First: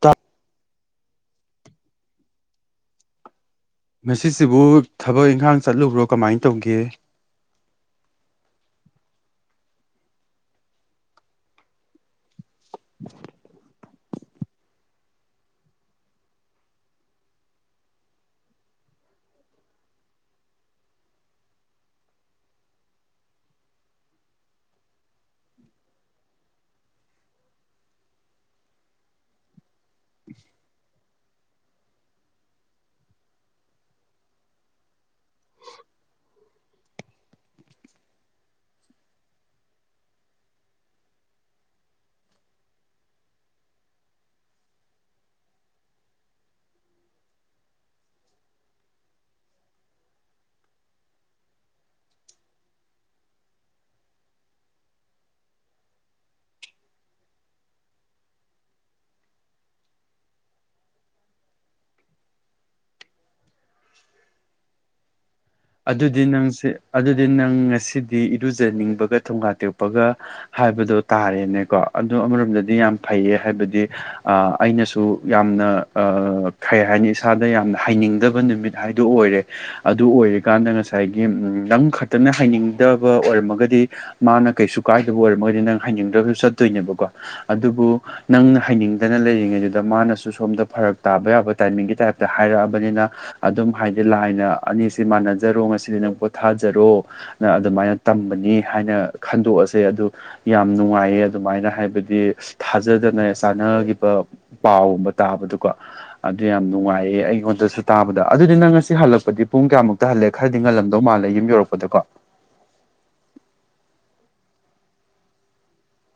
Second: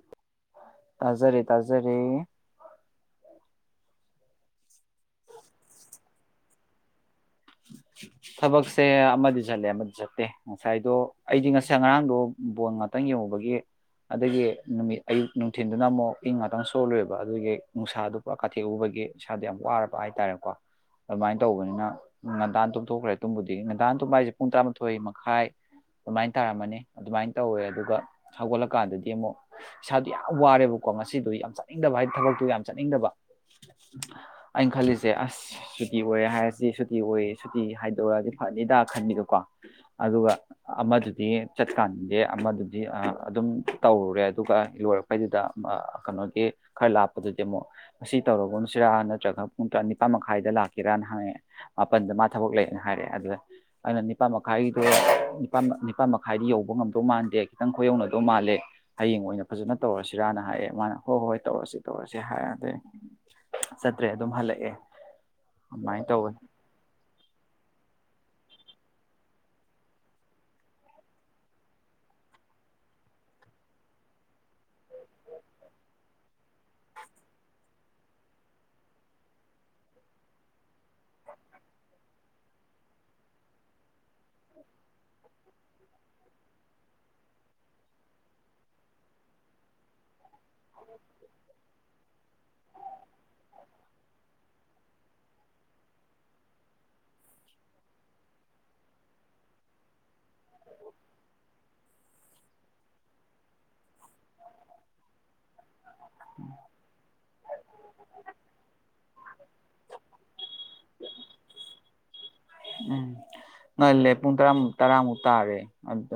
ꯇ [unintelligible] ꯇꯥꯖꯔꯦ ꯇꯥꯖꯔꯦ ꯉꯁꯤꯁꯤꯕꯨ ꯊꯕꯛ ꯏꯪꯈꯥꯡ ꯆꯠꯂꯨꯕ꯭ꯔꯣ ꯀꯃꯥꯏꯅ ꯇꯧꯒꯦ ꯊꯕꯛꯁꯦ ꯑꯃꯗꯤ ꯆꯠꯂꯦ ꯑꯃꯗꯤ ꯆꯠꯇꯦ ꯉꯁꯥꯏꯗꯣ ꯑꯩꯗꯤ ꯉꯁ ꯉꯔꯥꯡꯗꯣ ꯕꯣꯜ ꯉꯥꯇꯪ ꯌꯦꯡꯉꯨꯕꯒꯤ ꯑꯗꯒꯤ ꯅꯨꯃꯤꯠ ꯑꯌꯨꯛ ꯅꯨꯡꯊꯤꯟꯗꯨꯅ ꯑꯃꯨꯛ ꯏꯪ ꯉꯥꯇꯪ ꯁꯣꯜꯂꯨꯔꯦꯕ ꯑꯗꯨꯒꯤ ꯅꯨꯡꯁꯥꯗꯨ ꯄꯨꯔꯥ ꯀꯥꯊꯦꯛꯎꯕꯒꯤ ꯏꯁꯥꯗ ꯌꯥꯝ ꯋꯥꯔꯕ ꯍꯥꯏꯇꯥꯔꯦꯀꯣ ꯑꯗꯨꯃꯥꯏꯅ ꯇꯧꯕꯅꯤꯅ ꯉꯟꯇꯥꯟ ꯇꯣꯝꯊꯣꯛꯈ꯭ꯔꯦ ꯇꯨꯝꯕꯨꯗꯤ ꯉꯟꯇꯥꯟ ꯇꯨꯝꯕ ꯍꯥꯏꯁꯦ ꯄꯨꯡ ꯇꯔꯥꯃꯥꯊꯣꯏ ꯃꯈꯥꯏ ꯑꯗꯨꯃꯥꯏꯅ ꯇꯥꯔꯝꯃꯅꯤ ꯑꯗꯨꯃꯥꯏꯅ ꯇꯧꯋꯦ ꯑꯗꯨꯒ ꯍꯧꯒꯠꯂꯀꯥꯟꯗꯗꯤ ꯑꯃꯨꯛ ꯏꯁꯥꯗꯣ ꯌꯥꯝ ꯋꯥꯔꯦꯕꯀꯣ ꯉꯁꯤꯗꯣ ꯌꯥꯝ ꯆꯠꯅꯤꯡꯗꯕ ꯍꯥꯏꯗꯤ ꯊꯕꯛꯇꯨ ꯌꯥꯝ ꯆꯠꯅꯤꯡꯗꯕ ꯑꯩꯅ ꯈꯜꯂꯤꯁꯦ ꯑꯁ ꯁꯨꯇꯤ ꯑꯣꯏꯔꯦ ꯍꯥꯏꯔꯁꯤ ꯁꯨ ꯁꯨꯇꯤ ꯑꯣꯏꯌꯦ ꯁꯨꯇꯤ ꯍꯥꯏꯗꯣꯔꯛ ꯑꯗꯤ ꯐꯅꯤꯗ ꯈꯟꯕꯤꯗꯀꯣ ꯑꯗꯨꯒ ꯑꯃꯗꯨꯗꯤ ꯆꯠꯀꯥꯟꯗꯦ ꯑꯃꯗꯨꯗꯤ ꯑꯗꯨꯝ ꯇꯧꯔꯨꯔꯦ ꯑꯗꯨꯒ ꯂꯣꯏꯔ ꯄꯩꯗꯨꯗ ꯃ ꯀꯩꯅꯣꯒꯤ ꯈꯔ ꯂꯥꯞꯄꯗꯨꯗꯤ ꯑꯃꯨꯛ ꯉꯁꯤ ꯇꯧꯔꯒꯨꯝꯁꯤꯔꯥ ꯅꯠꯇ꯭ꯔꯒ ꯄꯨꯡ ꯇꯥ ꯅꯤꯄꯥꯟ ꯃꯈꯥꯏꯗ ꯂꯥꯛꯀꯦꯔꯅ ꯍꯥꯏꯌꯦ ꯃꯥꯄꯟꯗ ꯃꯥ ꯊꯕꯛ ꯂꯩꯌꯦꯅ ꯍꯥꯏꯔꯛꯑꯦ ꯑꯗꯨ ꯑꯩꯅ ꯅꯤꯄꯥꯟ ꯃꯈꯥꯏꯒꯤꯗꯣ ꯅꯤꯄꯥꯟ ꯅꯤꯄꯥꯟ ꯃꯈꯥꯏꯗꯤ ꯌꯧꯕ ꯉꯝꯗꯧ ꯃꯥꯟꯗꯦ ꯈꯤꯇꯪ ꯈꯣꯏꯌꯧꯅꯗꯧ ꯃꯥꯜꯂꯦ ꯍꯌꯦꯡ ꯑꯣꯏꯅ ꯐꯖꯅ ꯇꯧꯔꯁꯤꯔꯥꯅ ꯍꯥꯏꯌꯦ ꯃꯥꯅ ꯍꯣꯏ ꯍꯣꯏ ꯇꯧꯔꯁꯤ ꯇꯧꯔꯁꯤ ꯍꯥꯏ ꯑꯗꯩ ꯆꯠꯇ꯭ꯔꯦ ꯑꯗꯨꯝ ꯍꯜꯂꯛꯑꯦ ꯑꯗꯨꯃꯥꯏꯅ ꯑꯗꯨꯗꯤ ꯇꯧꯕꯅꯤ ꯅꯪꯁꯦ ꯑꯗꯨꯗꯤ ꯅꯪ ꯉꯁꯤꯗꯤ ꯏꯔꯨꯖꯅꯤꯡꯕꯒ ꯊꯣꯡꯒꯥ ꯇꯦꯛꯄꯒ ꯍꯥꯏꯕꯗꯣ ꯇꯥꯔꯦꯅꯦꯀꯣ ꯑꯗꯨ ꯑꯃꯔꯣꯝꯗꯗꯤ ꯌꯥꯝ ꯐꯩꯌꯦ ꯍꯥꯏꯕꯗꯤ ꯑ ꯑꯩꯅꯁꯨ ꯌꯥꯝꯅ ꯑ ꯀꯩ ꯍꯥꯏꯅꯤ ꯏꯁꯥꯗ ꯌꯥꯝꯅ ꯍꯩꯅꯤꯡꯗꯕ ꯅꯨꯃꯤꯠ ꯍꯥꯏꯗꯨ ꯑꯣꯏꯔꯦ ꯑꯗꯨ ꯑꯣꯏꯔꯤꯀꯥꯟꯗ ꯉꯁꯥꯏꯒꯤ ꯅꯪ ꯈꯇꯅ ꯍꯩꯅꯤꯡꯗꯕ ꯑꯣꯏꯔꯝꯃꯒꯗꯤ ꯃꯥꯅ ꯀꯩꯁꯨ ꯀꯥꯏꯗꯕ ꯑꯣꯏꯔꯝꯃꯒꯗꯤ ꯅꯪ ꯍꯩꯅꯤꯡꯗ꯭ꯔꯒꯁꯨ ꯆꯠꯇꯣꯏꯅꯦꯕꯀꯣ ꯑꯗꯨꯕꯨ ꯅꯪꯅ ꯍꯩꯅꯤꯡꯗꯅ ꯂꯩꯔꯤꯉꯩꯗꯨꯗ ꯃꯥꯅꯁꯨ ꯁꯣꯝꯗ ꯐꯔꯛ ꯇꯥꯕ ꯌꯥꯕ ꯇꯥꯏꯃꯤꯡꯒꯤ ꯇꯥꯏꯞꯇ ꯍꯥꯏꯔꯛꯑꯕꯅꯤꯅ ꯑꯗꯨꯝ ꯍꯥꯏꯗꯤ ꯂꯥꯏꯅ ꯑꯅꯤꯁꯤ ꯃꯥꯟꯅꯖꯔꯣ ꯉꯁꯤꯗꯤ ꯅꯪ ꯄꯣꯊꯥꯖꯔꯣ ꯅ ꯑꯗꯨꯃꯥꯏꯅ ꯇꯝꯕꯅꯤ ꯍꯥꯏꯅ ꯈꯟꯗꯣꯛꯑꯁꯦ ꯑꯗꯨ ꯌꯥꯝ ꯅꯨꯡꯉꯥꯏꯌꯦ ꯑꯗꯨꯃꯥꯏꯅ ꯍꯥꯏꯕꯗꯤ ꯊꯥꯖꯗꯅ ꯆꯥꯟꯅꯈꯤꯕ ꯄꯥꯎꯒꯨꯝꯕ ꯇꯥꯕꯗꯨ ꯀꯣ ꯑꯗꯨ ꯌꯥꯝ ꯅꯨꯡꯉꯥꯏꯌꯦ ꯑꯩꯉꯣꯟꯗꯁꯨ ꯇꯥꯕꯗ ꯑꯗꯨꯗꯤ ꯅꯪ ꯉꯁꯤ ꯍꯜꯂꯛꯄꯗꯤ ꯄꯨꯡ ꯀꯌꯥꯃꯨꯛ ꯇꯍꯜꯂꯦ ꯈꯔꯗꯤ ꯉꯜꯂꯝꯗꯧ ꯃꯥꯜꯂꯦ ꯌꯨꯝ ꯌꯧꯔꯛꯄꯗꯀꯣ ꯎꯝ ꯉꯜꯂꯦ ꯄꯨꯡ ꯇꯔꯥꯃꯛ ꯇꯔꯥꯃꯨꯛ ꯇꯥꯔꯦ ꯑꯗꯨ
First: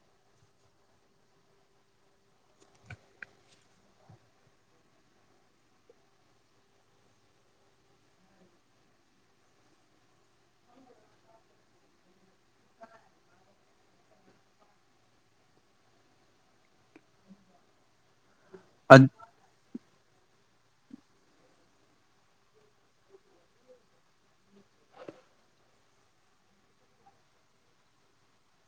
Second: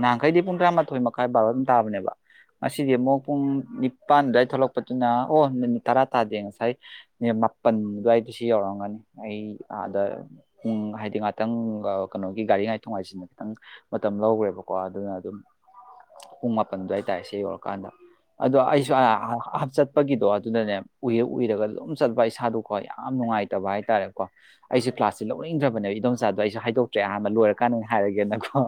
ꯉꯍꯥꯟꯈꯩꯗꯤ ꯄꯨꯡ ꯇꯔꯥꯃꯥꯊꯣꯏ ꯃꯈꯥꯏ ꯕꯥꯔꯣ ꯑꯗꯨꯝ ꯇꯥꯕꯅꯦꯕ ꯉꯁꯤꯗꯤ ꯑꯃꯨꯛ ꯄꯨꯡ ꯅꯤꯄꯥꯟ ꯗꯥꯏ ꯊꯣꯛꯂꯛꯄꯗꯨꯅ ꯑꯣ ꯃꯤꯅꯤꯠ ꯇꯔꯥ ꯇꯥꯗꯦ ꯉꯁꯥꯏ ꯅꯦꯃꯥꯄꯟ ꯗ꯭ꯋꯥꯏꯗ ꯁꯤ ꯌꯧꯔꯝꯒꯅꯤ ꯑꯩ ꯑꯥꯗ ꯎꯝ ꯍꯥꯏꯗꯤ ꯉꯥꯇꯪ ꯀꯩꯅꯣꯒꯤ ꯒꯥꯔꯤ ꯉꯥꯏ ꯊꯣꯛ ꯉꯥꯏꯁꯤꯅ ꯈꯤꯇꯪ ꯃꯇꯝ ꯂꯧꯈ꯭ꯔꯦꯕꯀꯣ ꯑꯗꯨꯅ ꯑꯗꯨꯝ ꯄꯨꯡ ꯃꯥꯄꯟ ꯑꯗꯨꯋꯥꯏ ꯇꯥꯔꯦ ꯁꯤ ꯌꯧꯔꯀꯥꯟꯗ ꯑꯗꯨ ꯑꯩꯁꯨ [unintelligible] ꯑꯠ ꯍꯥꯞꯆꯠ ꯆꯠꯄꯒꯤꯗꯣ ꯑꯗꯨꯅꯅꯦ ꯎꯏꯔ ꯎꯏꯔꯒ ꯑꯗꯨꯝ ꯆꯠꯄ ꯏꯁꯥꯗꯣꯀꯣ ꯌꯥꯝ ꯅꯨꯡꯉꯥꯏꯇꯕ ꯍꯥꯏꯇꯥꯔꯦꯀꯣ ꯑꯩꯁꯦ ꯀ꯭ꯂꯥꯁ ꯁꯤ ꯂꯧꯅꯤꯡꯗ꯭ꯔꯕꯅꯦꯕ ꯏꯗꯣꯝꯆꯥꯗꯣ ꯑꯩꯁꯨ ꯍꯥꯏꯗꯣꯛꯇ꯭ꯔꯦ ꯑꯍꯥꯟꯕ ꯂꯣꯏꯔꯀꯥꯟꯗ ꯑꯣꯏꯅ ꯍꯥꯏꯔꯒꯦꯅꯀꯣ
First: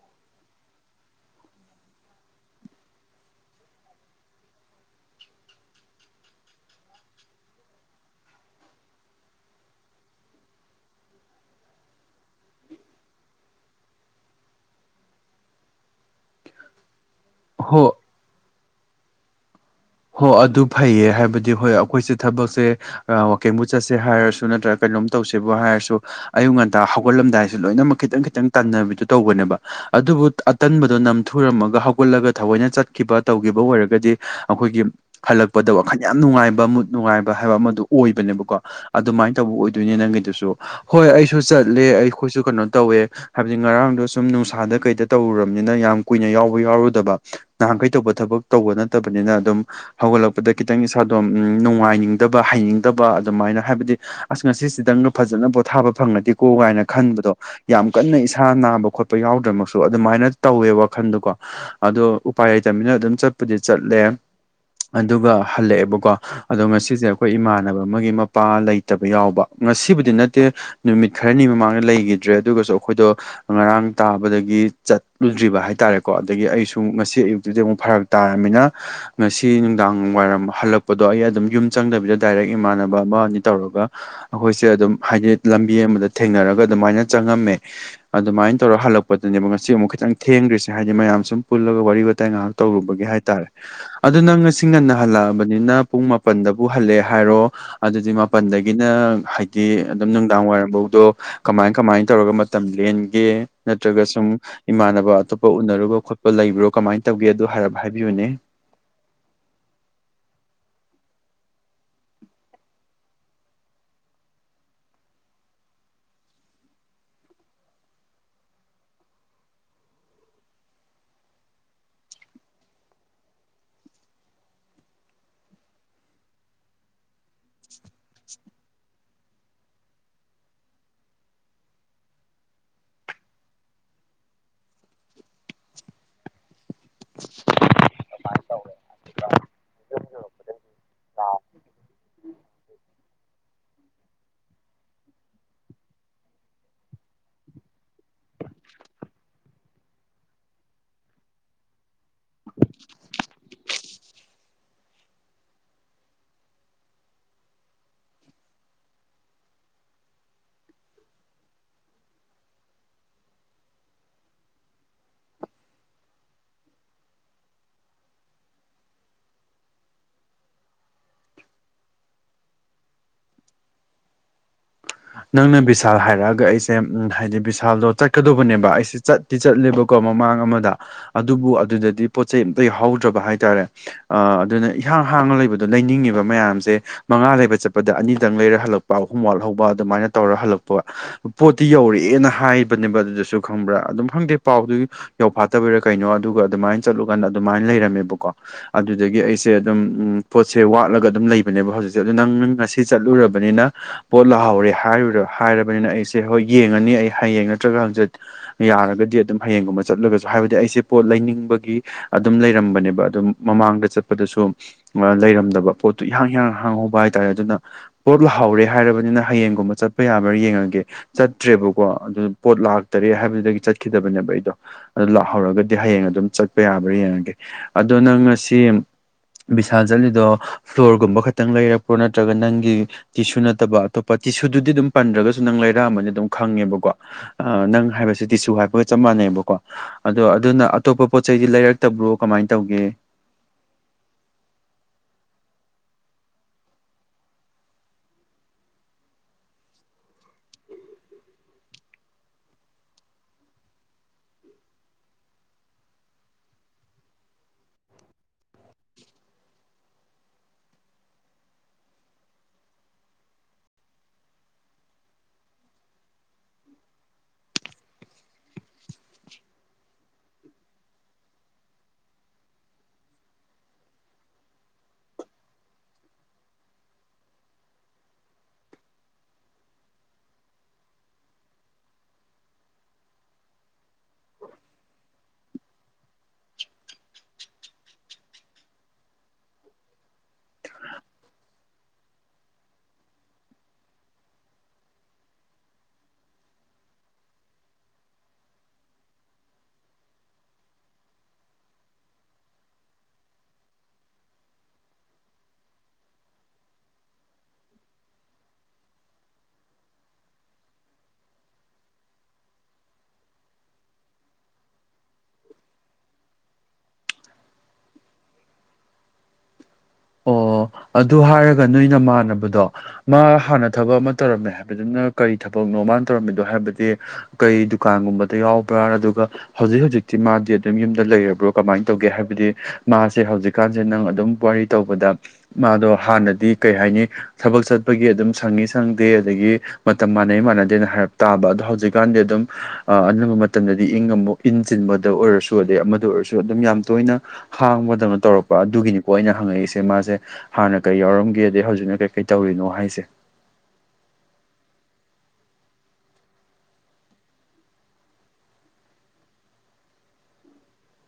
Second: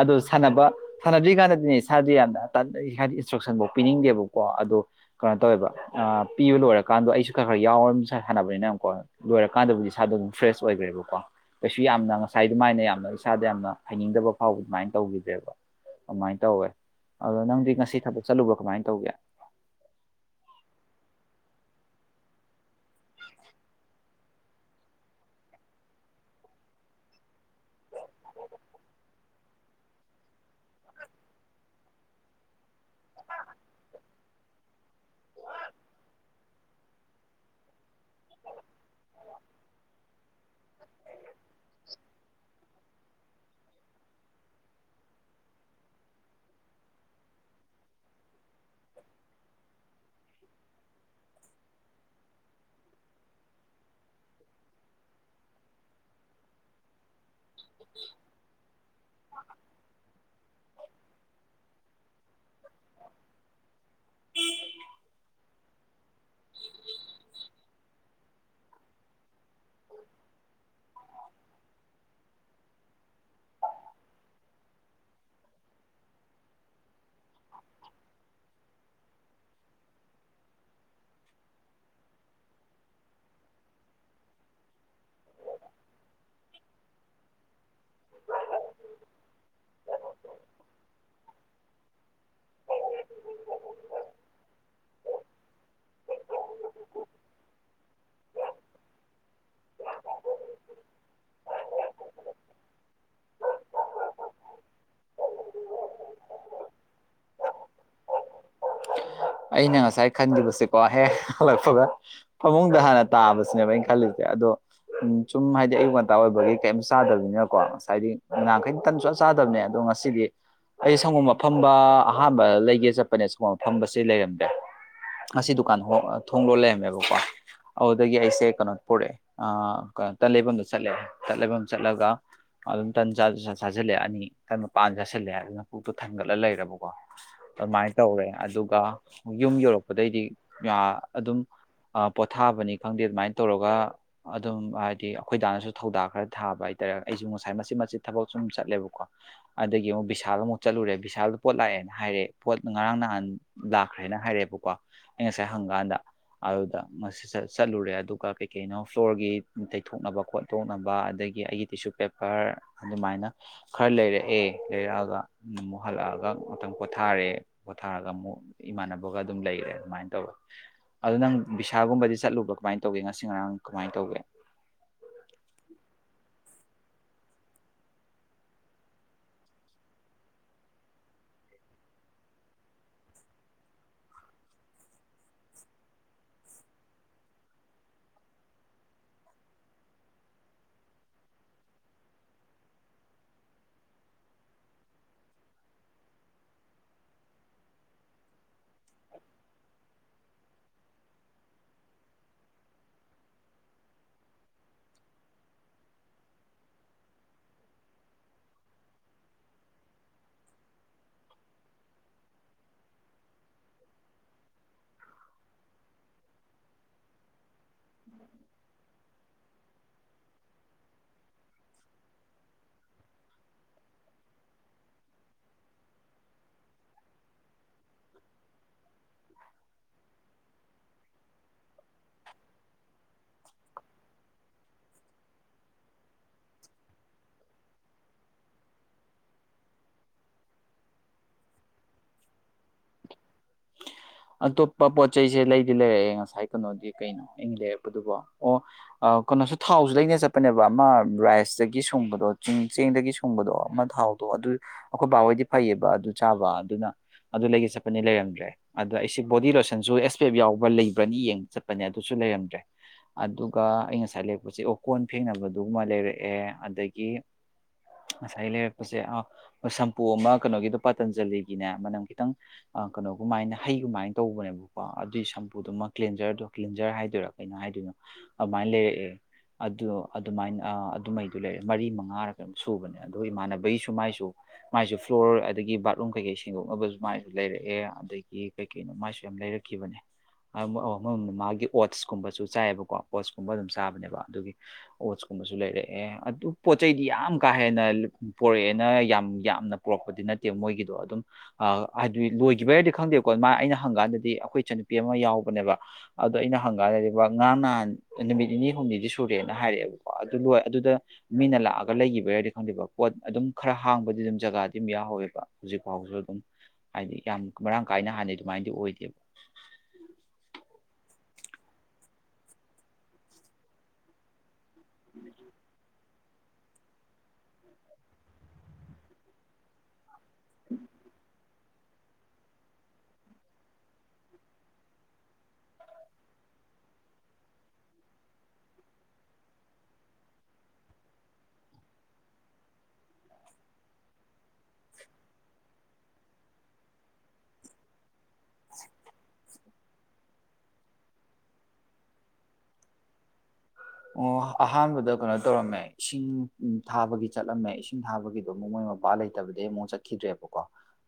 ꯑꯗꯣ ꯁꯥꯟꯅꯕ ꯁꯥꯟꯅꯗ꯭ꯔꯤ ꯀꯥꯟꯗꯗꯤꯅꯦ ꯏꯁꯥꯔꯗꯤ ꯌꯥꯝꯅ ꯇꯟ ꯍꯥꯏꯗꯤ ꯏꯟꯁꯇ꯭ꯔꯛꯁꯟꯐꯥꯎ ꯄꯤꯅꯤꯡꯗꯦꯕꯀꯣ ꯑꯗꯣ ꯀꯩꯅꯣ ꯇꯧꯋꯦꯕ ꯑ ꯄꯤꯕ ꯂꯣꯏꯔꯀꯥꯟꯗꯣ ꯑꯩꯁꯨ ꯈꯔ ꯈꯔ ꯌꯥꯎꯔ [unintelligible] ꯁꯥꯟꯅꯕꯅꯤꯅꯀꯣ ꯂꯣꯏꯔꯀꯥꯟꯗꯕꯨꯗꯤ ꯏꯁꯥꯗ ꯑꯗꯨꯝ ꯐ꯭ꯔꯦꯁ ꯑꯣꯏꯈ꯭ꯔꯦꯕꯀꯣ ꯀꯩꯁꯨ ꯌꯥꯝꯅ ꯉꯁꯥꯏ ꯑꯗꯨꯃꯥꯏꯅ ꯌꯥꯝꯅ ꯏꯁꯥꯗ ꯌꯥꯝꯅ ꯍꯩꯅꯤꯡꯗꯕ ꯐꯥꯎꯕ ꯑꯗꯨꯃꯥꯏꯅ ꯇꯧꯈꯤꯗ꯭ꯔꯦꯕ ꯑꯃꯥꯏꯅ ꯇꯧꯋꯦ ꯑꯗꯣ ꯅꯪꯗꯤ ꯍꯣ ꯉꯁꯤ ꯊꯕꯛ ꯆꯠꯂꯨꯕ꯭ꯔꯣ ꯀꯃꯥꯏꯅ ꯇꯧꯒꯦ ꯍꯣ ꯑꯗꯨ ꯐꯩꯌꯦ ꯍꯥꯏꯕꯗꯤ ꯍꯣꯏ ꯑꯩꯈꯣꯏꯁꯦ ꯊꯕꯛꯁꯦ ꯋꯥꯛꯀꯤꯡꯕꯨ ꯆꯠꯁꯦ ꯍꯥꯏꯔꯁꯨ ꯅꯠꯇ꯭ꯔꯒ ꯀꯩꯅꯣꯝ ꯇꯧꯁꯦꯕꯨ ꯍꯥꯏꯔꯁꯨ ꯑꯌꯨꯛ ꯉꯟꯇꯥ ꯍꯧꯒꯠꯂꯝꯗꯥꯏꯁꯤ ꯂꯣꯏꯅꯃꯛ ꯈꯤꯇꯪ ꯈꯤꯇꯪ ꯇꯟꯅꯕꯤꯗꯨ ꯇꯧꯕꯅꯦꯕ ꯑꯗꯨꯕꯨ ꯑꯇꯟꯕꯗꯣ ꯅꯝꯊꯨꯔꯝꯃꯒ ꯍꯧꯒꯠꯂꯒ ꯊꯑꯣꯏꯅ ꯆꯠꯈꯤꯕ ꯇꯧꯒꯤꯕ ꯑꯣꯏꯔꯒꯗꯤ ꯑꯩꯈꯣꯏꯒꯤ ꯍꯜꯂꯛꯄꯗ ꯋꯥꯈꯜ ꯌꯥꯝ ꯅꯨꯡꯉꯥꯏꯕ ꯃꯨꯠ ꯅꯨꯡꯉꯥꯏꯕ ꯍꯥꯏꯕ ꯑꯃꯗꯨ ꯑꯣꯏꯕꯅꯦꯕꯀꯣ ꯑꯗꯨꯃꯥꯏꯅ ꯇꯧꯕ ꯑꯣꯏꯗꯣꯏꯅꯦ ꯅꯪꯒꯤꯗꯨꯁꯨ ꯍꯣꯏ ꯑꯩꯁꯨ ꯆꯠꯂꯦ ꯑꯩꯈꯣꯏꯁꯨ ꯀꯩꯅꯣ ꯇꯧꯋꯦ ꯍꯥꯏꯕꯗꯤ ꯉꯔꯥꯡꯗꯣ ꯁꯨꯝ ꯅꯨꯡꯁꯥꯗ ꯀꯩꯗ ꯇꯧꯔꯨꯔꯝꯅꯤꯅ ꯌꯥꯝ ꯀꯨꯏꯅ ꯌꯥꯎꯕ ꯌꯥꯎꯔꯨꯗꯕ ꯅꯍꯥꯟꯈꯩ ꯇꯧꯕ ꯊꯕꯛ ꯇꯧꯕ ꯅꯠꯇꯕꯅꯤꯅ ꯑꯗꯨꯝ ꯍꯧꯒꯠꯂꯛꯄꯗ ꯈꯤꯇꯪ ꯏꯁꯥꯗꯣ ꯅꯨꯡꯉꯥꯏꯅꯤꯡꯗꯕ ꯍꯩꯅꯤꯡꯗꯕ ꯑꯗꯨꯃꯥꯏꯅ ꯍꯥꯏꯕꯗꯤ ꯑꯁ ꯉꯁꯤꯁꯤꯗꯪ ꯐꯖꯅ ꯄꯣꯊꯥꯕ ꯐꯪꯉꯗꯤꯀꯣ ꯀꯥꯏꯅ ꯈꯟꯕꯗꯣ ꯌꯥꯝ ꯀꯟꯅ ꯏꯁꯥ ꯅꯥꯕ ꯈꯣꯠꯄ ꯌꯥꯎꯗ꯭ꯔꯃꯛꯁꯨ ꯑꯗꯨꯃꯥꯏꯅ ꯇꯧꯋꯦ ꯋꯥꯈꯜꯗꯨꯀꯣ ꯑꯗꯣ ꯎꯄꯥꯏ ꯂꯩꯇꯝꯃꯤꯅ ꯑꯗꯨꯝ ꯆꯠꯄꯨꯗꯤ ꯆꯠꯂꯦ ꯑꯗꯨꯒ ꯍꯜꯂꯛꯑꯦꯕꯀꯣ ꯑꯗꯣ ꯉꯁꯤꯁꯦ ꯑꯩꯈꯣꯏ ꯏꯃꯥꯟꯅꯕ ꯑꯃꯒꯤ ꯃꯄꯥ ꯂꯩꯇꯕ ꯌꯥꯎꯕ ꯉꯁꯤꯕꯨꯗꯤ ꯅꯠꯇꯦ ꯅꯨꯃꯤꯠ ꯈꯔꯅꯤ ꯃꯃꯥꯡꯗ ꯂꯩꯈꯤꯗ꯭ꯔꯦ ꯑꯗꯨꯒꯁꯨ ꯑꯩꯈꯣꯏꯗꯣ ꯉꯔꯥꯡ ꯇꯥꯕꯗꯒꯤ ꯆꯠꯂꯨꯗ꯭ꯔꯤꯕ ꯍꯥꯏꯇꯥꯔꯦꯀꯣ ꯑꯗꯒꯤ ꯑꯩꯁꯨ ꯉꯁꯤ ꯑꯌꯨꯛꯇꯨꯗꯤ ꯑꯃꯨꯛ ꯐꯔꯛ ꯇꯥꯔꯕꯅꯤꯅ ꯉꯁꯤ ꯒꯤ ꯅꯨꯡꯗꯥꯡ ꯋꯥꯏꯔꯝ ꯍꯜꯂꯛꯄꯗꯣ ꯑꯩ ꯑꯗꯨꯝ ꯌꯨꯝ ꯆꯪꯗꯕꯤꯗ ꯗꯥꯏꯔꯦꯛ ꯏꯃꯥꯟꯅꯕ ꯑꯃ ꯑꯅꯤ ꯇꯧꯔꯒ ꯑꯩꯈꯣꯏꯁꯦ ꯑꯗꯨꯝ ꯍꯥꯏꯗꯤ ꯂꯝꯕꯤ ꯑꯃꯗ ꯊꯦꯡꯅꯔꯒ ꯑꯗꯨꯃꯥꯏꯅ ꯆꯪꯉꯝꯃꯦ ꯑꯗꯨꯃꯥꯏꯅ ꯇꯧꯔꯒ ꯍꯜꯂꯛꯄꯗꯅꯦꯕ ꯉꯁꯤ ꯑꯃꯨꯛ ꯈꯤꯇꯪ ꯊꯦꯡꯒ꯭ꯔꯤꯁꯦ ꯍꯥꯏꯗꯤ ꯃꯌꯥꯝ ꯁꯨꯝ ꯄꯨꯜꯂꯒ ꯋꯥꯔꯤ ꯋꯥꯇꯥꯏ ꯉꯥꯏꯍꯥꯛ ꯇꯧꯔꯨꯕꯒꯤ ꯍꯥꯏꯇꯥꯔꯦ ꯑꯗꯨ ꯅꯪ ꯉꯁꯤ ꯉꯟꯅ ꯍꯜꯂꯛꯑꯕꯅꯤꯅ ꯄꯨꯡ ꯃꯥꯄꯜꯗꯕꯨ ꯍꯜꯂꯦ ꯍꯥꯏꯔꯣ ꯑꯗꯨꯗꯤ ꯃꯥꯄꯜꯗꯒꯤꯅ ꯍꯥꯏꯗꯤ ꯑꯗꯨꯝ ꯅꯨꯡꯗꯥꯡ ꯋꯥꯏꯔꯝꯕꯎꯗꯣ ꯀꯃꯥꯏ ꯀꯃꯥꯏ ꯇꯧꯔꯒ ꯃꯇꯝ ꯂꯦꯟꯒꯦ ꯅꯠꯇ꯭ꯔꯒ ꯁꯨꯝ ꯏꯃꯥꯟꯅꯕ ꯑꯇꯣꯞꯄ ꯎꯅꯔꯨꯕ ꯈꯣꯠꯄ ꯂꯩꯕ꯭ꯔꯣ ꯀꯃꯥꯏꯅ ꯇꯧꯒꯦ ꯑꯗꯨ ꯍꯥꯏꯔꯞ ꯍꯥꯏꯕꯤꯌꯨꯅꯦ ꯑꯩꯅ ꯉꯁꯥꯏ ꯈꯟꯒꯤꯕꯁꯦꯀꯣ ꯍꯦꯛ ꯍꯜꯂꯛꯄꯒ ꯐꯃꯨꯡꯗ ꯍꯥꯟꯅ ꯇꯥꯕꯁꯤꯅꯦꯕ ꯑꯩꯅ ꯈꯜꯂꯤꯁꯦ ꯑꯗꯣ ꯎꯝ ꯁꯨꯝ ꯍꯥꯏꯗꯤ ꯑꯌꯨꯛ ꯉꯟꯇꯥ ꯑꯣꯏꯕꯒꯤ ꯀꯩꯏꯝ ꯆꯥꯗꯕꯅꯤꯅꯀꯣ ꯉꯁꯥꯏꯗꯤ ꯅꯍꯥꯟꯈꯩ ꯇꯟ ꯁꯨꯡꯆꯥ ꯆꯥꯗꯕꯅꯦ ꯑꯗꯣ ꯑꯁꯤꯗꯤ ꯑꯩ ꯁꯪꯒꯣꯝ ꯑꯐꯝꯕ ꯑꯍꯥꯟꯕ ꯂꯩꯒꯦ ꯆꯠꯄꯅꯦ ꯁꯪꯒꯣꯝ ꯑꯐꯝꯕꯁꯤ ꯂꯩꯔꯝꯗ꯭ꯔꯦ ꯉꯁꯤ ꯗꯨꯀꯥꯟ ꯊꯣꯡ ꯂꯣꯟ ꯂꯩꯔꯝꯃꯦꯕꯀꯣ ꯑꯗꯨꯗꯒꯤ ꯑꯩꯁꯦ ꯀꯩꯅꯣ ꯄꯨꯔꯛꯑꯦ ꯑ ꯇꯜ ꯂꯩꯕꯝꯗ ꯆꯠꯂꯦ ꯇꯜ ꯂꯩꯕꯝ ꯆꯠꯂꯒ ꯑꯗꯨꯝ ꯇꯟ ꯆꯥꯁꯤꯜꯂꯦ ꯑꯅꯤ ꯇꯟ ꯃꯄꯥꯛ ꯑꯅꯤ ꯆꯥꯁꯤꯜꯂꯦ ꯑꯗꯨꯅ ꯄꯨꯨꯛꯇꯣ ꯊꯟꯒꯠꯂ ꯂꯩꯔꯕꯀꯣ ꯑꯗꯨꯃꯥꯏꯅ ꯇꯧꯔꯦ ꯑꯗꯨꯒ ꯌꯨꯝ ꯌꯧꯔꯛꯄꯗꯩꯗꯤ ꯑꯗꯨꯝ ꯑꯥ ꯄꯣꯊꯥꯕꯅꯤ ꯈꯪꯗꯦ ꯑꯗꯨꯃꯥꯏꯅ ꯇꯧꯔꯒ ꯑꯗꯨꯝ ꯍꯥꯏꯗꯤ ꯑꯩꯈꯣꯏ ꯗꯥꯅꯁꯨ ꯊꯧꯗꯥ ꯈꯔ ꯊꯥꯕ ꯍꯥꯏꯇꯥꯔꯦ ꯑꯩꯁꯨ ꯉꯁꯥꯏ ꯃꯆꯤꯠ ꯃꯆꯤꯠ ꯊꯕꯛ ꯁꯨꯝ ꯆꯠꯂꯦꯕꯀꯣ ꯑꯗꯒꯤ ꯑꯃꯨꯛ ꯚꯤꯁꯥꯜ ꯑꯃꯨꯛ ꯆꯠꯂꯨꯔꯦ ꯚꯤꯁꯥꯜꯗ ꯄꯣꯠ ꯂꯥꯛꯑꯦꯅ ꯍꯥꯏꯔꯦ ꯄꯣꯠ ꯉꯔꯥꯡ ꯅꯍꯥꯟ ꯂꯥꯛꯈ꯭ꯔꯦꯅ ꯍꯥꯏꯔꯛꯑꯦꯕꯀꯣ ꯑꯩ ꯉꯁꯥꯏ ꯍꯪꯒꯥꯟꯗ ꯑꯗꯨꯗ ꯉꯁꯤ ꯆꯠꯂꯨꯔꯦ ꯑꯗꯨꯒ ꯀꯩ ꯀꯩꯅꯣ ꯐ꯭ꯂꯣꯔꯒꯤ ꯇꯩꯊꯣꯛꯅꯕ ꯈꯣꯠ ꯊꯣꯛꯅꯕ ꯑꯗꯒꯤ ꯑꯩꯒꯤ ꯇꯤꯁꯨ ꯄꯦꯄꯔ ꯑꯗꯨꯃꯥꯏꯅ ꯈꯔ ꯂꯩꯔꯛꯑꯦ ꯂꯩꯔꯛꯑꯒ ꯑꯃꯨꯛ ꯍꯜꯂꯛꯑꯒ ꯉꯥꯇꯪ ꯄꯣꯊꯥꯔꯦ ꯄꯣꯊꯥꯔꯒ ꯑꯃꯨꯛ ꯏꯃꯥꯟꯅꯕꯒ ꯑꯗꯨꯝ ꯂꯩꯔꯦ ꯑꯗꯨꯃꯥꯏꯅ ꯇꯧꯋꯦ ꯑꯗꯣ ꯅꯪ ꯚꯤꯁꯥꯒꯨꯝꯕꯗꯤ ꯆꯠꯂꯨꯕꯥ ꯀꯃꯥꯏꯅ ꯇꯧꯒꯦ ꯉꯁꯤ ꯉꯔꯥꯡ ꯀꯃꯥꯏꯅ ꯇꯧꯒꯦ ꯅꯪꯅ ꯚꯤꯁꯥꯜ ꯍꯥꯏꯔꯛꯑꯒ ꯑꯩꯁꯦ ꯍꯥꯏꯗꯤ ꯚꯤꯁꯥꯜꯗꯣ ꯆꯠꯀꯗꯧꯕꯅꯦꯕ ꯑꯩꯁꯦ ꯆꯠ ꯇꯤ ꯆꯠꯂꯦꯕꯀꯣ ꯃꯃꯥꯡ ꯑꯃꯗ ꯑꯗꯨꯕꯨ ꯑꯗꯨꯗꯗꯤ ꯄꯣꯠ ꯆꯩꯩ ꯑꯃꯝꯇ ꯌꯥꯎꯗ꯭ꯔꯕ ꯍꯥꯏꯇꯥꯔꯦ ꯑꯗꯨꯅ ꯏꯍꯥꯡ ꯍꯥꯡꯅ ꯂꯩꯕꯗꯣ ꯂꯩꯅꯤꯡꯉꯤꯕ ꯃꯌꯥꯝꯁꯦ ꯃꯉꯥ ꯂꯩꯕ ꯆꯠꯄꯗ ꯑꯅꯤꯗꯪ ꯂꯩꯔ ꯍꯜꯂꯛꯄ ꯑꯍꯨꯝ ꯋꯥꯠꯍꯧꯕ ꯑꯗꯨꯃꯥꯏꯅ ꯇꯧꯔ ꯍꯜꯂꯛꯄ ꯄꯣꯠꯇꯤ ꯌꯧꯔꯛꯑꯦꯅ ꯍꯥꯏꯕꯅꯦꯕ ꯑꯗꯨꯗꯁꯨ ꯈꯪꯕ꯭ꯔꯥ ꯑꯗꯨꯝ ꯈꯪꯗꯦ ꯄꯥꯎꯗꯨ ꯌꯧꯐꯥꯠꯇꯕꯩꯔꯥ ꯀꯩꯅꯣ ꯑꯗꯨꯒ ꯑꯗꯨꯃꯥꯏꯅ ꯆꯠꯂꯨꯀꯥꯟꯗ ꯑꯗꯨꯃꯥꯏꯅ ꯂꯩꯔꯝꯃꯦꯕꯀꯣ ꯑꯗꯨꯗꯒꯤ ꯑꯩꯁꯦ ꯑꯗꯨꯝ ꯄꯣꯠꯁꯦ ꯋꯥꯠꯂꯒ ꯑꯗꯨꯝ ꯂꯩꯕꯅꯦꯕ ꯍꯧꯖꯤꯛꯁꯦ ꯑꯗꯨ ꯅꯪ ꯉꯁꯤ ꯆꯠꯂꯨꯔꯕꯅꯤꯅ ꯄꯣꯠ ꯂꯥꯛꯍꯧꯔꯦ ꯍꯥꯏꯔ ꯍꯥꯏꯔꯕꯅꯤꯅ ꯑꯩꯁꯦ ꯍꯣꯏ ꯌꯦꯡꯉꯅꯤ ꯑꯩ ꯍꯌꯦꯡ ꯅꯠꯇ꯭ꯔꯒ ꯍꯪꯆꯤꯠ ꯌꯥꯔꯒꯗꯤ ꯑꯗꯨꯝ ꯍꯌꯦꯡꯒꯨꯝꯕ ꯆꯠꯂꯒꯁꯨ ꯍꯥꯏꯕꯗꯤ ꯑꯩꯁꯦ ꯄꯣꯠ ꯂꯩꯅꯤꯡꯕꯒꯤ ꯑꯗꯨꯝ ꯂꯩꯔꯝꯕꯅꯦꯕ ꯑꯗꯨꯝ ꯃꯃꯥꯡꯗ ꯆꯠꯄꯗꯁꯨ ꯂꯩꯔꯝꯗꯕ ꯄꯣꯠꯇꯨ ꯏꯍꯥꯡ ꯍꯍꯥꯡ ꯍꯥꯡꯍꯧꯕ ꯍꯥꯏꯇꯥꯔꯦ ꯑꯗꯨꯅ ꯄꯣꯠ ꯂꯍꯥꯎꯔꯦ ꯍꯥꯏꯔꯕꯅꯤꯅ ꯍꯌꯦꯡ ꯆꯠꯄ ꯌꯥꯕ꯭ꯔꯥ ꯌꯦꯡꯉꯒꯦ ꯆꯠꯇ꯭ꯔꯦꯕꯀꯣ ꯑꯗꯨ ꯄꯣꯠ ꯂꯥꯛꯇꯔꯦ ꯍꯥꯏꯕꯗꯨꯗꯒꯤ ꯆꯠꯈꯤꯗꯕꯅꯦꯕ ꯑꯩꯗꯣ ꯑꯗꯨ ꯂꯥꯛꯍꯧꯔꯒꯗꯤ ꯍꯌꯦꯡ ꯑꯗꯨꯝ ꯆꯠꯄ ꯌꯥꯕ꯭ꯔꯥ ꯌꯦꯡꯉꯒꯦ ꯑꯗꯣ ꯅꯪ ꯉꯁꯤ ꯕꯤꯁꯥꯜꯖꯠꯂꯤꯗꯣ ꯐ꯭ꯂꯣꯔꯒꯨꯝꯕ ꯈꯛꯇꯪ ꯂꯩꯔꯛꯄ꯭ꯔꯣ ꯅꯠꯇ꯭ꯔꯒ ꯅꯪꯒꯤ ꯇꯤꯁꯨ ꯅꯠꯇꯕ ꯑꯇꯣꯞꯄ ꯇꯤꯁꯨꯗꯨ ꯑꯗꯨ ꯑꯗꯨꯝ ꯄꯟꯗ꯭ꯔꯒꯁꯨ ꯅꯪ ꯂꯩꯔꯛꯑꯝꯕꯅꯤ ꯑꯗꯨꯝ ꯈꯪꯉꯦꯕꯀꯣ ꯑ ꯅꯪ ꯍꯥꯏꯕꯁꯤ ꯇꯤꯁꯨ ꯍꯥꯏꯄꯒ ꯆꯞ ꯃꯥꯟꯅꯩꯕꯀꯣ ꯑꯗꯣ ꯑꯗꯨꯅ ꯑꯇꯣꯞꯄ ꯄꯣꯠ ꯆꯩꯩꯗꯤ ꯂꯩꯔꯛꯇꯕ꯭ꯔꯣ ꯀꯃꯥꯏꯅ ꯇꯧꯒꯦ ꯑꯇꯣꯞꯄ ꯄꯣꯠ ꯆꯩꯁꯦ ꯂꯩꯗꯤ ꯂꯩꯔꯛꯑꯦ ꯉꯁꯥꯏ ꯀꯩꯅꯣꯗꯤ ꯀꯩꯅꯣ ꯑꯩꯪ ꯂꯩꯔꯛꯄꯗꯨꯕꯣ ꯑꯣ ꯀꯩꯅꯣꯁꯨ ꯊꯥꯎꯁꯨ ꯂꯩꯅ ꯆꯠꯄꯅꯦꯕ ꯑꯃ ꯔꯥꯏꯁꯇꯒꯤ ꯁꯨꯡꯕꯗꯣ ꯆꯤꯡ ꯆꯦꯡꯗꯒꯤ ꯁꯨꯡꯕꯗꯣ ꯑꯃ ꯊꯥꯎ ꯑꯣ ꯑꯗꯨ ꯑꯩꯈꯣꯏ ꯕꯥꯍꯣꯏꯗꯤ ꯐꯩꯌꯦꯕ ꯑꯗꯨ ꯆꯥꯕ ꯑꯗꯨꯅ ꯑꯗꯨ ꯂꯩꯒꯦ ꯆꯠꯄꯅꯤ ꯂꯩꯔꯝꯗ꯭ꯔꯦ ꯑꯗ ꯑꯩꯁꯦ ꯕꯣꯗꯤ ꯔꯣꯁꯟꯁꯨ ꯑꯦꯁ ꯄꯤ ꯑꯦꯐ ꯌꯥꯎꯕ ꯂꯩꯕ꯭ꯔꯅꯤ ꯌꯦꯡꯕ ꯆꯠꯄꯅꯦ ꯑꯗꯨꯁꯨ ꯂꯩꯔꯝꯗ꯭ꯔꯦ ꯑꯗꯨꯒ ꯑꯩ ꯉꯁꯥꯏ ꯂꯦꯛꯄꯁꯦ ꯑꯣꯀꯣꯟ ꯐꯦꯡꯅꯕꯗꯨꯒꯨꯝꯃ ꯂꯩꯔꯛꯑꯦ ꯑꯗꯒꯤ ꯉꯁꯥꯏ ꯂꯩꯔꯛꯄꯁꯦ ꯑ ꯁꯝꯄꯨ ꯑꯃ ꯀꯩꯅꯣꯒꯤꯗꯣ ꯄꯥꯇꯟꯖꯂꯤꯒꯤꯅꯦ ꯃꯅꯝꯒꯤ ꯇꯪ [unintelligible] [inaudible] ꯀꯩꯅꯣꯒꯃꯥꯏꯅ ꯍꯩꯒꯃꯥꯏꯅ ꯇꯧꯕꯅꯦꯕꯀꯣ ꯑꯗꯨꯏ ꯁꯝꯄꯨꯗꯨꯣꯃ ꯀ꯭ꯟꯖꯔꯗꯣ ꯀ꯭ꯂꯤꯟꯖꯔ ꯍꯥꯏꯗꯣꯏꯔꯥ ꯀꯩꯅꯣ ꯍꯥꯏꯗꯣꯏꯅꯣ ꯑ ꯃꯅꯤ [inaudible] ꯑꯗꯨ ꯑꯗꯨꯃꯥꯏꯅ ꯑꯗꯨꯃꯩꯗꯨ ꯂꯩꯔꯦ ꯃꯔꯤ ꯃꯉꯥꯔꯝ ꯁꯨꯕꯅꯦ ꯑꯗꯨꯒ ꯏꯃꯥꯟꯅꯕꯒꯤꯁꯨ ꯃꯥꯏꯁꯨ ꯃꯥꯏꯁꯨ ꯐ꯭ꯂꯣꯔ ꯑꯗꯒꯤ ꯕꯥꯠꯔꯨꯝ ꯀꯩꯀꯩ ꯁꯦꯡꯗꯣꯛꯅꯕ ꯃꯥꯏꯁꯨ ꯂꯩꯔꯛꯑꯦ ꯑꯗꯒꯤ ꯀꯩ ꯀꯩꯅꯣ ꯃꯥꯏꯁꯨ ꯌꯥꯝ ꯂꯩꯔꯛꯈꯤꯕꯅꯦ ꯑꯃꯃꯝ ꯃꯥꯒꯤ ꯑꯣꯠꯁꯀꯨꯝꯕꯁꯨ ꯆꯥꯏꯑꯕꯀꯣ ꯑꯣꯠꯁꯀꯨꯝꯕ ꯑꯗꯨꯝ ꯆꯥꯕꯅꯦꯕ ꯑꯗꯨꯒꯤ ꯑꯣꯠꯁ ꯀꯨꯝꯕꯁꯨ ꯂꯩꯔꯛꯑꯦ ꯑꯗꯨ ꯄꯣꯠ ꯆꯩꯗꯤ ꯌꯥꯝ ꯀꯥ ꯍꯦꯟꯅ ꯄꯣꯔꯛꯑꯦꯅ ꯌꯥꯝ ꯌꯥꯝꯅ ꯄꯂꯛꯄꯗꯤ ꯅꯠꯇꯦ ꯃꯣꯏꯒꯤꯗꯣ ꯑꯗꯨꯝ ꯑ ꯍꯥꯏꯗꯤ ꯂꯣꯏꯈꯤꯕ ꯍꯥꯏꯔꯗꯤ ꯈꯪꯗꯦꯕꯀꯣ ꯃꯥ ꯑꯩꯅ ꯍꯪꯀꯥꯟꯗꯗꯤ ꯑꯩꯈꯣꯏ ꯏꯆꯟꯅꯨꯄꯤ ꯑꯃ ꯌꯥꯎꯕꯅꯦꯕ ꯑꯗꯨꯗꯣ ꯑꯩꯅ ꯍꯪꯒꯗꯕ ꯉꯔꯥꯡ ꯅꯍꯥꯟ ꯅꯨꯃꯤꯠ ꯅꯤꯅꯤ ꯍꯨꯝꯅꯤꯗꯤ ꯁꯨꯔꯦꯅ ꯍꯥꯏꯔꯛꯑꯦꯕꯀꯣ ꯑꯗꯨ ꯂꯣꯏ ꯑꯗꯨꯗ ꯃꯤꯅ ꯂꯥꯛꯑꯒ ꯂꯩꯈꯤꯕ ꯌꯥꯔꯗꯤ ꯈꯪꯗꯦꯕ ꯄꯣꯠ ꯑꯗꯨꯝ ꯈꯔ ꯍꯥꯡꯕꯗꯤ ꯑꯗꯨꯝ ꯖꯒꯥꯗꯤ ꯑꯗꯨꯝ ꯌꯥꯎꯍꯧꯋꯦꯕ ꯍꯧꯖꯤꯛꯐꯥꯎꯁꯨ ꯑꯗꯨꯝ ꯍꯥꯏꯗꯤ ꯌꯥꯝ ꯃꯔꯥꯡ ꯀꯥꯏꯅ ꯍꯥꯟꯅ ꯑꯗꯨꯃꯥꯏꯅꯗꯤ ꯑꯣꯏꯗꯦꯕ ꯑꯣ ꯑꯗꯨ ꯍꯥꯏꯔꯒ ꯅꯣꯏꯅꯃꯥꯟꯅꯕꯗꯣ ꯃꯥ ꯍꯥꯟꯅ ꯊꯕꯛ ꯑꯃ ꯇꯧꯔꯝꯃꯦ ꯍꯥꯏꯕꯗꯨꯅ ꯀꯔꯤ ꯊꯕꯛꯅꯣ ꯃꯥꯅ ꯇꯧꯔꯝꯃꯤꯗꯣ ꯍꯥꯏꯕꯗꯤ ꯀꯩ ꯗꯨꯀꯥꯟꯒꯨꯝꯕꯗ ꯌꯥꯎꯕ꯭ꯔꯥ ꯑꯗꯨꯒ ꯍꯧꯖꯤꯛ ꯍꯧꯖꯤꯛꯇꯤ ꯃꯥꯗꯤ ꯑꯗꯨꯝ ꯌꯨꯝꯗ ꯂꯩꯔꯕ꯭ꯔꯣ ꯀꯃꯥꯏꯅ ꯇꯧꯒꯦ ꯍꯥꯏꯕꯗꯤ ꯃꯥꯁꯦ ꯍꯧꯖꯤꯛꯀꯥꯟꯁꯦ ꯅꯪ ꯑꯗꯨꯝ ꯋꯥꯔꯤ ꯇꯧꯕꯗ ꯃꯥꯗꯣ ꯍꯥꯟꯅꯗꯤ ꯀꯩ ꯍꯥꯏꯅꯤ ꯊꯕꯛ ꯆꯠꯄꯒꯤ ꯑꯗꯨꯝ ꯁꯪꯉꯤ ꯁꯪꯗꯦ ꯑꯗꯒꯤ ꯃꯇꯝ ꯃꯥꯟꯅꯩ ꯃꯥꯟꯅꯗꯦꯅ ꯍꯥꯏꯔꯞ ꯇꯥꯕ ꯑꯗꯣ ꯍꯧꯖꯤꯛꯀꯥꯟꯗꯤ ꯑꯗꯨꯝ ꯑ ꯑꯅꯝꯕ ꯃꯇꯝꯗꯗꯤ ꯏꯪ ꯑꯃ ꯏꯟ ꯆꯤꯟꯕꯗ ꯑꯣꯏꯔꯁꯨ ꯑꯗꯩ ꯑꯃꯗ ꯑꯣꯏꯔꯁꯨ ꯑꯗꯨꯝ ꯌꯥꯝ ꯇꯣꯏꯅ ꯍꯥꯡꯕꯗ ꯇꯧꯔꯛꯄ ꯑꯗꯨꯒꯤꯅꯤꯀꯣ ꯑꯩꯅ ꯍꯪꯉꯛꯏꯁꯦ ꯃꯥꯁꯦ ꯍꯥꯟꯅ ꯀꯩ ꯌꯥꯎꯔꯝꯒꯦ ꯑꯗꯩ ꯍꯧꯖꯤꯛꯅ ꯀꯩꯀꯩ ꯇꯧꯔꯤꯅꯣ ꯍꯥꯏꯁꯦ ꯑꯣ ꯑꯍꯥꯟꯕꯗ ꯀꯩꯅꯣ ꯇꯧꯔꯝꯃꯦ ꯏꯁꯤꯡ ꯊꯥꯕꯒꯤ ꯆꯠꯂꯝꯃꯦ ꯁꯤꯡ ꯊꯥꯕꯒꯤꯗꯣ ꯑꯃꯨꯛ ꯃꯣꯏ ꯃꯄꯥ ꯂꯩꯇꯕꯗꯤ ꯑꯃꯨꯛ ꯆꯠꯈꯤꯗ꯭ꯔꯦꯕꯀꯣ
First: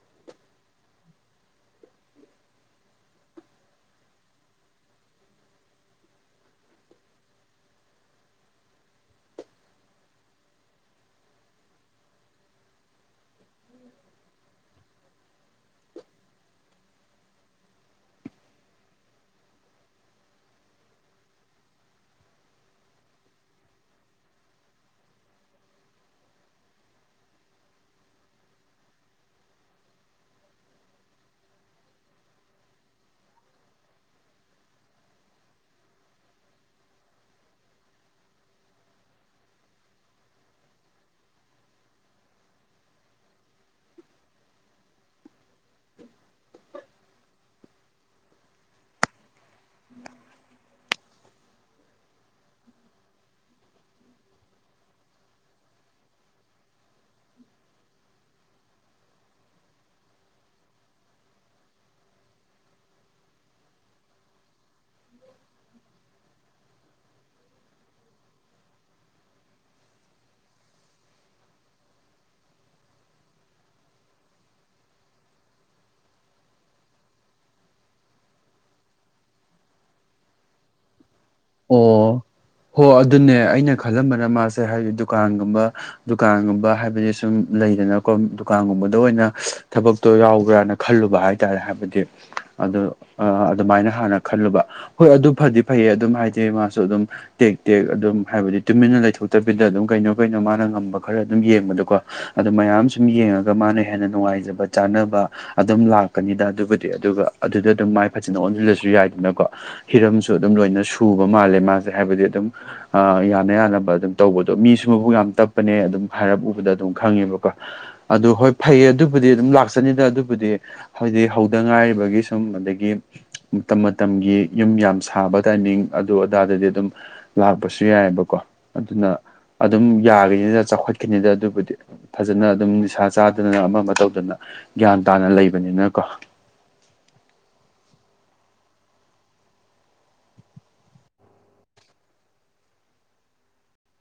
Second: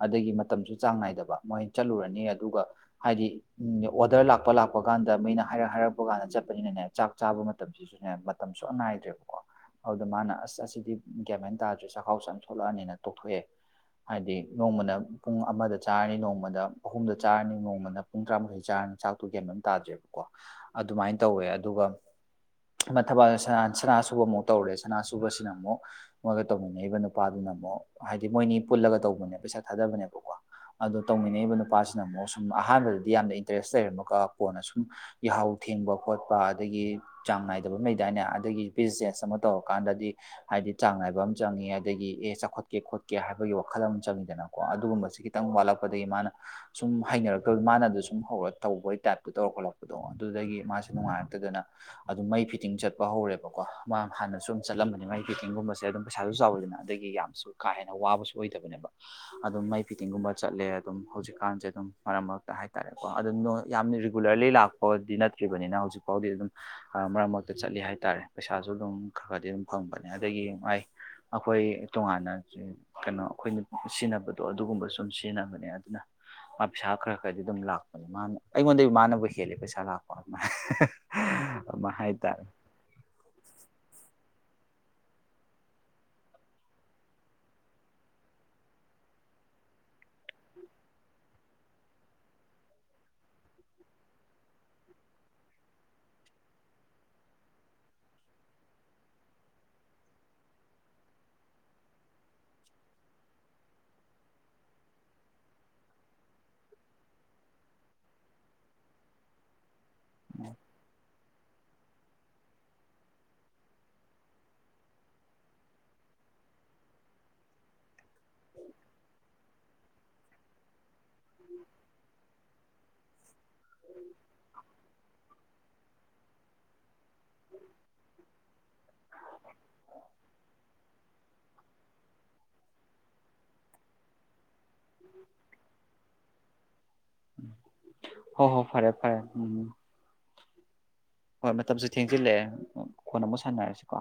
ꯑꯗꯒꯤ ꯃꯇꯝꯁꯨ ꯆꯥꯡ ꯅꯥꯏꯗꯕ ꯃꯣꯏꯅ ꯆꯠꯂꯨꯔꯅꯤ ꯑꯗꯨꯒ ꯍꯥꯏꯗꯤ ꯎ ꯑꯣꯗꯔ ꯂꯥꯛꯄ ꯂꯥꯛꯄ ꯀꯥꯟꯗ ꯃꯩꯅ ꯍꯥꯏꯔꯛ ꯍꯥꯏꯔꯛꯄ ꯀꯥꯟꯗ ꯆꯠꯄꯅꯤꯅꯅꯦ ꯆꯥꯛ ꯆꯥꯕ ꯃꯇꯝꯁꯤꯁꯨꯅꯦ ꯃꯇꯝ ꯁꯨꯑ ꯅꯥꯏꯗ꯭ꯔꯦꯕꯀꯣ ꯑꯗꯨꯗ ꯃꯥꯅ ꯑꯁ ꯑꯁꯤꯗꯤ ꯀꯒꯃꯥꯏꯅ ꯇꯥꯗ꯭ꯔꯦ ꯆꯈꯥꯎ ꯆꯝ ꯊꯣꯛꯂꯛꯑꯅꯤꯅ ꯇꯣꯛꯊꯣꯛꯑꯦ ꯍꯥꯏꯗꯤ ꯅꯣꯡꯃꯅ ꯄꯨꯡ ꯑꯃꯗ ꯆꯥꯔꯅꯤ ꯅꯣꯡꯃꯗ ꯑꯍꯨꯝꯗ ꯆꯥꯔꯅꯤ ꯅꯣꯡꯃꯅ ꯄꯨꯡ ꯇꯔꯥꯃꯊꯩ ꯆꯥꯔꯅ ꯆꯥꯛꯇꯨ ꯀꯦꯟꯕꯝ ꯇꯥꯗ꯭ꯔꯦꯕꯀꯣ ꯑꯗꯨꯃꯥꯏꯅ ꯇꯧꯋꯦ ꯑꯗꯨꯒ ꯑꯃ ꯊꯕꯛ ꯁꯅꯥꯁꯨꯕ ꯑꯃꯨꯛ ꯇꯧꯔꯦ ꯁꯅꯥꯁꯨꯕꯁꯤꯅ ꯑꯃꯨꯛ ꯃꯣꯏꯒ ꯇꯧꯃꯤꯟꯅꯏꯕ ꯅꯨꯄꯥꯗꯨꯅ ꯑꯃꯨꯛ ꯍꯥꯏꯗꯤ ꯃꯣꯏꯅꯤ ꯄꯨꯜꯂꯒ ꯇꯧꯕꯅꯦ ꯄꯩꯁꯥ ꯊꯥꯗꯕꯅꯦꯕꯀꯣ ꯑꯗꯣ ꯇꯧꯃꯤꯟꯅꯕ ꯅꯨꯄꯥꯁꯤꯅ ꯑꯃꯨꯛ ꯁꯨꯝ ꯑꯍꯥꯟꯕꯗꯗꯤ ꯌꯥꯝꯅ ꯏꯟꯇꯔꯦꯁ ꯂꯩꯔꯝ ꯑꯃꯨꯀ ꯀꯣꯟꯅ ꯁꯨꯝ ꯌꯥꯍꯥꯎ ꯊꯦꯡꯕ ꯈꯣꯠꯄ ꯑꯗꯒꯤ ꯆꯥꯡ ꯅꯥꯏꯗꯕ ꯃꯩꯗꯥꯏꯅꯦ ꯑꯗꯒꯤ ꯕꯤꯖꯤꯅꯦꯁ ꯑꯃ ꯇꯧꯔꯀꯥꯟꯗꯗꯤ ꯍꯥꯏꯗꯤ ꯆꯥꯡ ꯅꯥꯏꯕ ꯑꯃ ꯆꯪꯏꯦ ꯑꯗꯒꯤ ꯑꯦ ꯆꯥꯎꯈꯠꯀꯦ ꯈꯣꯠꯀꯦ ꯍꯥꯏꯕꯒꯤ ꯋꯥꯈꯜ ꯑꯃ ꯆꯪꯏꯤꯗꯅ ꯀꯣ ꯑꯗꯨꯒꯨꯝꯕꯁꯤ ꯈꯤꯇꯪ ꯋꯥꯠꯂꯛꯄꯗꯒꯤ ꯃꯥꯅ ꯁꯨꯝ ꯍꯩꯅꯔꯛꯇꯕ ꯃꯥꯅ ꯑꯗꯨ ꯁꯨꯝ ꯍꯧ ꯇꯧꯕꯒꯤ ꯇꯥꯏꯞꯇꯣ ꯇꯧꯔ ꯈꯣꯠꯂꯛꯄꯗꯣ ꯑꯗꯨꯗꯒꯤ ꯃꯥꯁꯦ ꯅꯨꯡꯉꯥꯏꯔꯛꯇꯗꯅ ꯑꯗꯨꯝ ꯃꯩ ꯐꯤꯠꯇꯤꯡ ꯆꯠꯄ ꯍꯧꯔꯦꯕꯀꯣ ꯃꯥ ꯍꯥꯟꯅꯁꯨ ꯑꯗꯨꯝ ꯆꯠꯂꯝꯕꯅꯤ ꯃꯩ ꯐꯤꯠꯇꯤꯡꯒꯨꯝꯕꯁꯦ ꯑꯗꯨꯝ ꯄꯩꯁꯥꯁꯨ ꯆꯥꯎꯋꯤꯗꯅ ꯑꯗꯒꯤ ꯌꯥꯝꯁꯨ ꯀꯥ ꯍꯦꯟꯅ ꯋꯥꯕꯁꯨ ꯑꯣꯏꯗꯕꯅꯦꯕ ꯑꯗꯨꯝ ꯃꯩ ꯐꯤꯠꯇꯤꯡꯒꯨꯝꯕ ꯆꯠꯂꯦ ꯑꯗꯨꯝ ꯍꯧꯖꯤꯛꯀꯥꯟꯁꯦ ꯑꯗꯨꯝ ꯃꯔꯛ ꯃꯔꯛꯇ ꯍꯥꯏꯇꯥꯔꯦꯀꯣ ꯑꯗꯨꯝ ꯌꯥꯝꯅ ꯔꯤꯒꯨꯂꯔꯂꯤ ꯂꯥꯛꯄꯗꯤ ꯅꯠꯇ꯭ꯔꯤꯕꯅꯤꯅ ꯍꯧꯖꯤꯛ ꯐꯥꯎꯗꯤ ꯑꯗꯨꯝ ꯃꯔꯛ ꯃꯔꯛꯇ ꯆꯠꯂꯤ ꯍꯥꯏꯇꯥꯔꯦ ꯄꯩꯁꯥꯁꯨ ꯑꯗꯨꯝ ꯈꯔ ꯈꯔꯗꯤ ꯑꯗꯨꯝ ꯐꯪꯕꯅꯦ ꯑꯗꯒꯤ ꯉꯥꯏ ꯑꯩꯈꯣꯏ ꯇꯣꯉꯥꯟꯅ ꯀꯩꯅꯣ ꯑꯩꯈꯣꯏꯅ ꯁꯤꯖꯤꯟꯅꯕꯗꯣ ꯑꯗꯨꯒꯨꯝꯕ ꯁꯨꯝ ꯑꯗꯨꯨꯝ ꯁꯤꯖꯤꯟꯅꯕꯅꯦ ꯑꯗꯨꯅ ꯃꯥ ꯄꯩꯁꯥ ꯈꯔ ꯈꯔꯗꯤ ꯑꯗꯨꯝ ꯂꯥꯛꯄꯅꯦ ꯃꯥꯅ ꯑꯩꯉꯣꯟꯗ ꯃꯥꯅꯕꯨ ꯍꯦꯜꯂꯦ ꯄꯩꯁꯥ ꯂꯥꯛꯄ ꯑꯗꯨ ꯑꯣ ꯍꯣ ꯑꯗꯨꯅꯦ ꯑꯩꯅ ꯈꯜꯂꯝꯕꯅ ꯃꯥꯁꯦ ꯍꯥꯏꯗꯤ ꯗꯨꯀꯥꯟꯒꯨꯝꯕ ꯗꯨꯀꯥꯟꯒꯨꯝꯕ ꯍꯥꯏꯕꯗꯤ ꯁꯨꯝ ꯂꯩꯗꯅꯀꯣ ꯗꯨꯀꯥꯟꯒꯨꯝꯕꯗ ꯑꯣꯏꯅ ꯊꯕꯛ ꯇꯣ ꯌꯥꯎꯕ꯭ꯔꯅ ꯈꯜꯂꯨꯕ ꯍꯥꯏꯇꯥꯔꯦ ꯍꯥꯏꯕꯗꯤ ꯑꯗꯨ ꯑꯗꯨꯃꯥꯏꯅ ꯍꯥꯟꯅ ꯈꯜꯂꯨꯕ ꯍꯣꯏ ꯑꯗꯨ ꯐꯗꯤ ꯐꯩꯌꯦ ꯑꯗꯨꯝ ꯍꯥꯏꯗꯤ ꯃꯥꯁꯨ ꯑꯗꯨꯝ ꯇꯦꯛ ꯇꯦꯛ ꯑꯗꯨꯝ ꯍꯥꯏꯕꯗꯤ ꯇꯨꯃꯤꯟꯅ ꯂꯩꯊꯣꯛꯇꯕꯤꯗ ꯑꯗꯨꯝ ꯀꯩꯅꯣ ꯀꯩꯅꯣ ꯃꯥꯅ ꯉꯝꯕ ꯈꯔ ꯑꯗꯨꯝ ꯌꯦꯡꯕꯗꯣꯀꯣ ꯑꯗꯨ ꯃꯌꯥꯝ ꯁꯨꯝ ꯌꯦꯡꯉꯒ ꯃꯥꯅ ꯍꯦꯟꯅ ꯅꯨꯡꯉꯥꯏꯖꯕ ꯆꯥꯅꯕ ꯑꯗꯨꯝ ꯂꯥꯛꯀꯅꯤꯗ ꯑꯗꯨꯕꯨꯗꯤ ꯑꯗꯨꯒ ꯑꯗꯨꯗ ꯑꯗꯨꯝ ꯃꯥꯏ ꯐꯖꯅ ꯑꯣꯟꯁꯤꯜꯂꯁꯨ ꯌꯥꯏꯗꯅꯀꯣ ꯍꯤꯔꯝꯁꯨ ꯑꯗꯨꯝ ꯂꯣꯏꯅ ꯁꯨꯕ ꯃꯥꯜꯂꯦ ꯃꯥꯁꯦ ꯍꯥꯏꯕꯗꯤ ꯑꯗꯨꯝ ꯑ ꯌꯥꯅ ꯌꯥꯅꯕ ꯑꯗꯨꯝ ꯇꯧꯕꯗꯣ ꯃꯤꯁꯨ ꯃꯕꯨ ꯌꯥꯝ ꯇꯞꯄꯅꯦ ꯑꯗꯨꯝ ꯍꯥꯏꯔꯞ ꯎꯕꯗ ꯑꯗꯨꯝ ꯈꯪꯉꯦꯕꯀꯣ ꯑꯗꯨ ꯍꯣꯏ ꯐꯩꯌꯦ ꯑꯗꯨꯕꯨꯗꯤ ꯑꯗꯨꯝ ꯂꯥꯛꯆꯅꯤꯗ ꯑꯗꯨꯕꯨꯗꯤ ꯍꯧꯗꯤ ꯍꯧꯗ ꯉꯥꯏꯔꯤꯕꯒꯤ ꯁꯨꯝ ꯑꯗꯒꯤ ꯃꯇꯝ ꯃꯇꯝꯒꯤ ꯌꯨꯝ ꯌꯥꯝ ꯁꯥꯕ ꯇꯥꯏꯃꯤꯡ ꯑꯗꯨ ꯑꯗꯥꯗꯗꯤ ꯑꯗꯨꯝ ꯂꯥꯛꯄꯁꯨ ꯌꯥꯏꯑꯦꯕꯀꯣ ꯑꯗꯨꯅ ꯑꯗꯨꯝ ꯌꯥꯈꯤꯅꯤꯗ ꯆꯥꯎꯈꯠꯈꯤꯅꯤꯗ ꯑꯗꯨꯕꯨꯗꯤ ꯐꯖꯅ ꯑꯗꯨꯝ ꯅꯤꯁꯥ ꯆꯥꯗꯅ ꯑꯃ ꯑꯃ ꯇꯧꯗꯅ ꯒ꯭ꯌꯥꯟ ꯇꯥꯅ ꯂꯩꯕꯅꯤꯅꯀꯣ ꯍꯣ ꯍꯣ ꯐꯔꯦ ꯐꯔꯦ ꯎꯝ ꯍꯣꯏ ꯃꯇꯝꯁꯨ ꯊꯦꯡꯖꯤꯜꯂꯛꯑꯦ ꯀꯣꯟꯅ ꯑꯃꯨꯛ ꯁꯥꯟꯅꯔꯁꯤ ꯀꯣ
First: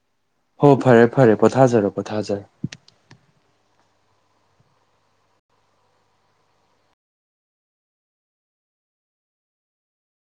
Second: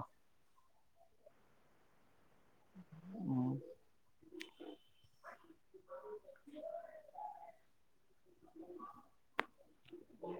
ꯍꯣ ꯐꯔꯦ ꯐꯔꯦ ꯄꯣꯊꯥꯖꯔꯣ ꯄꯣꯊꯥꯖꯔꯣ ꯎꯝ [inaudible]